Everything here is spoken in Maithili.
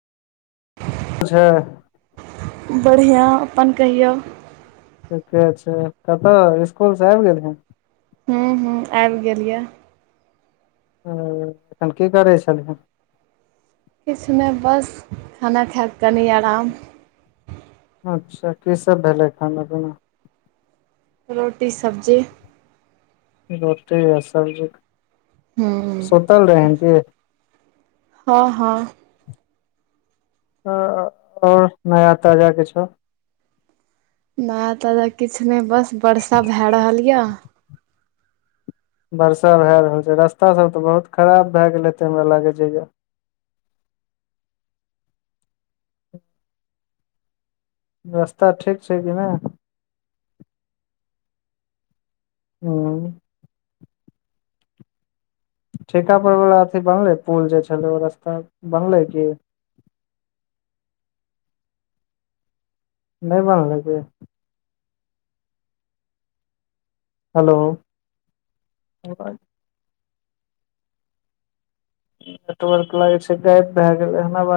जे बढ़िआँ अपन कहियौ ठीके छै कतअ इसकुल से आबि गेलही हूँ हूँ आबि गेलिये ह तखन की करै छलही किछु नहि बस खाना खाक तनी आराम। अच्छा की सब भेलैय खाना पीना रोटी सब्जी रोटी आ सब्जी। हँ सुतल रहे की हँ हँ। ह आओर नया ताजा किछौ नया ताजा किछु नय बस बर्सा भए रहल ये। वर्षा भए रहल छै रस्ता सब त बहुत खराब भए गेल हेते हमरा लागे जया रास्ता ठीक छै कि नय हूँ ठीका पर वला अथी बनलै पुल जे छलै ओ रास्ता बनलै की। नय बनले की हेलो। नेटवर्क लागे छै गैप भए गेल एना बात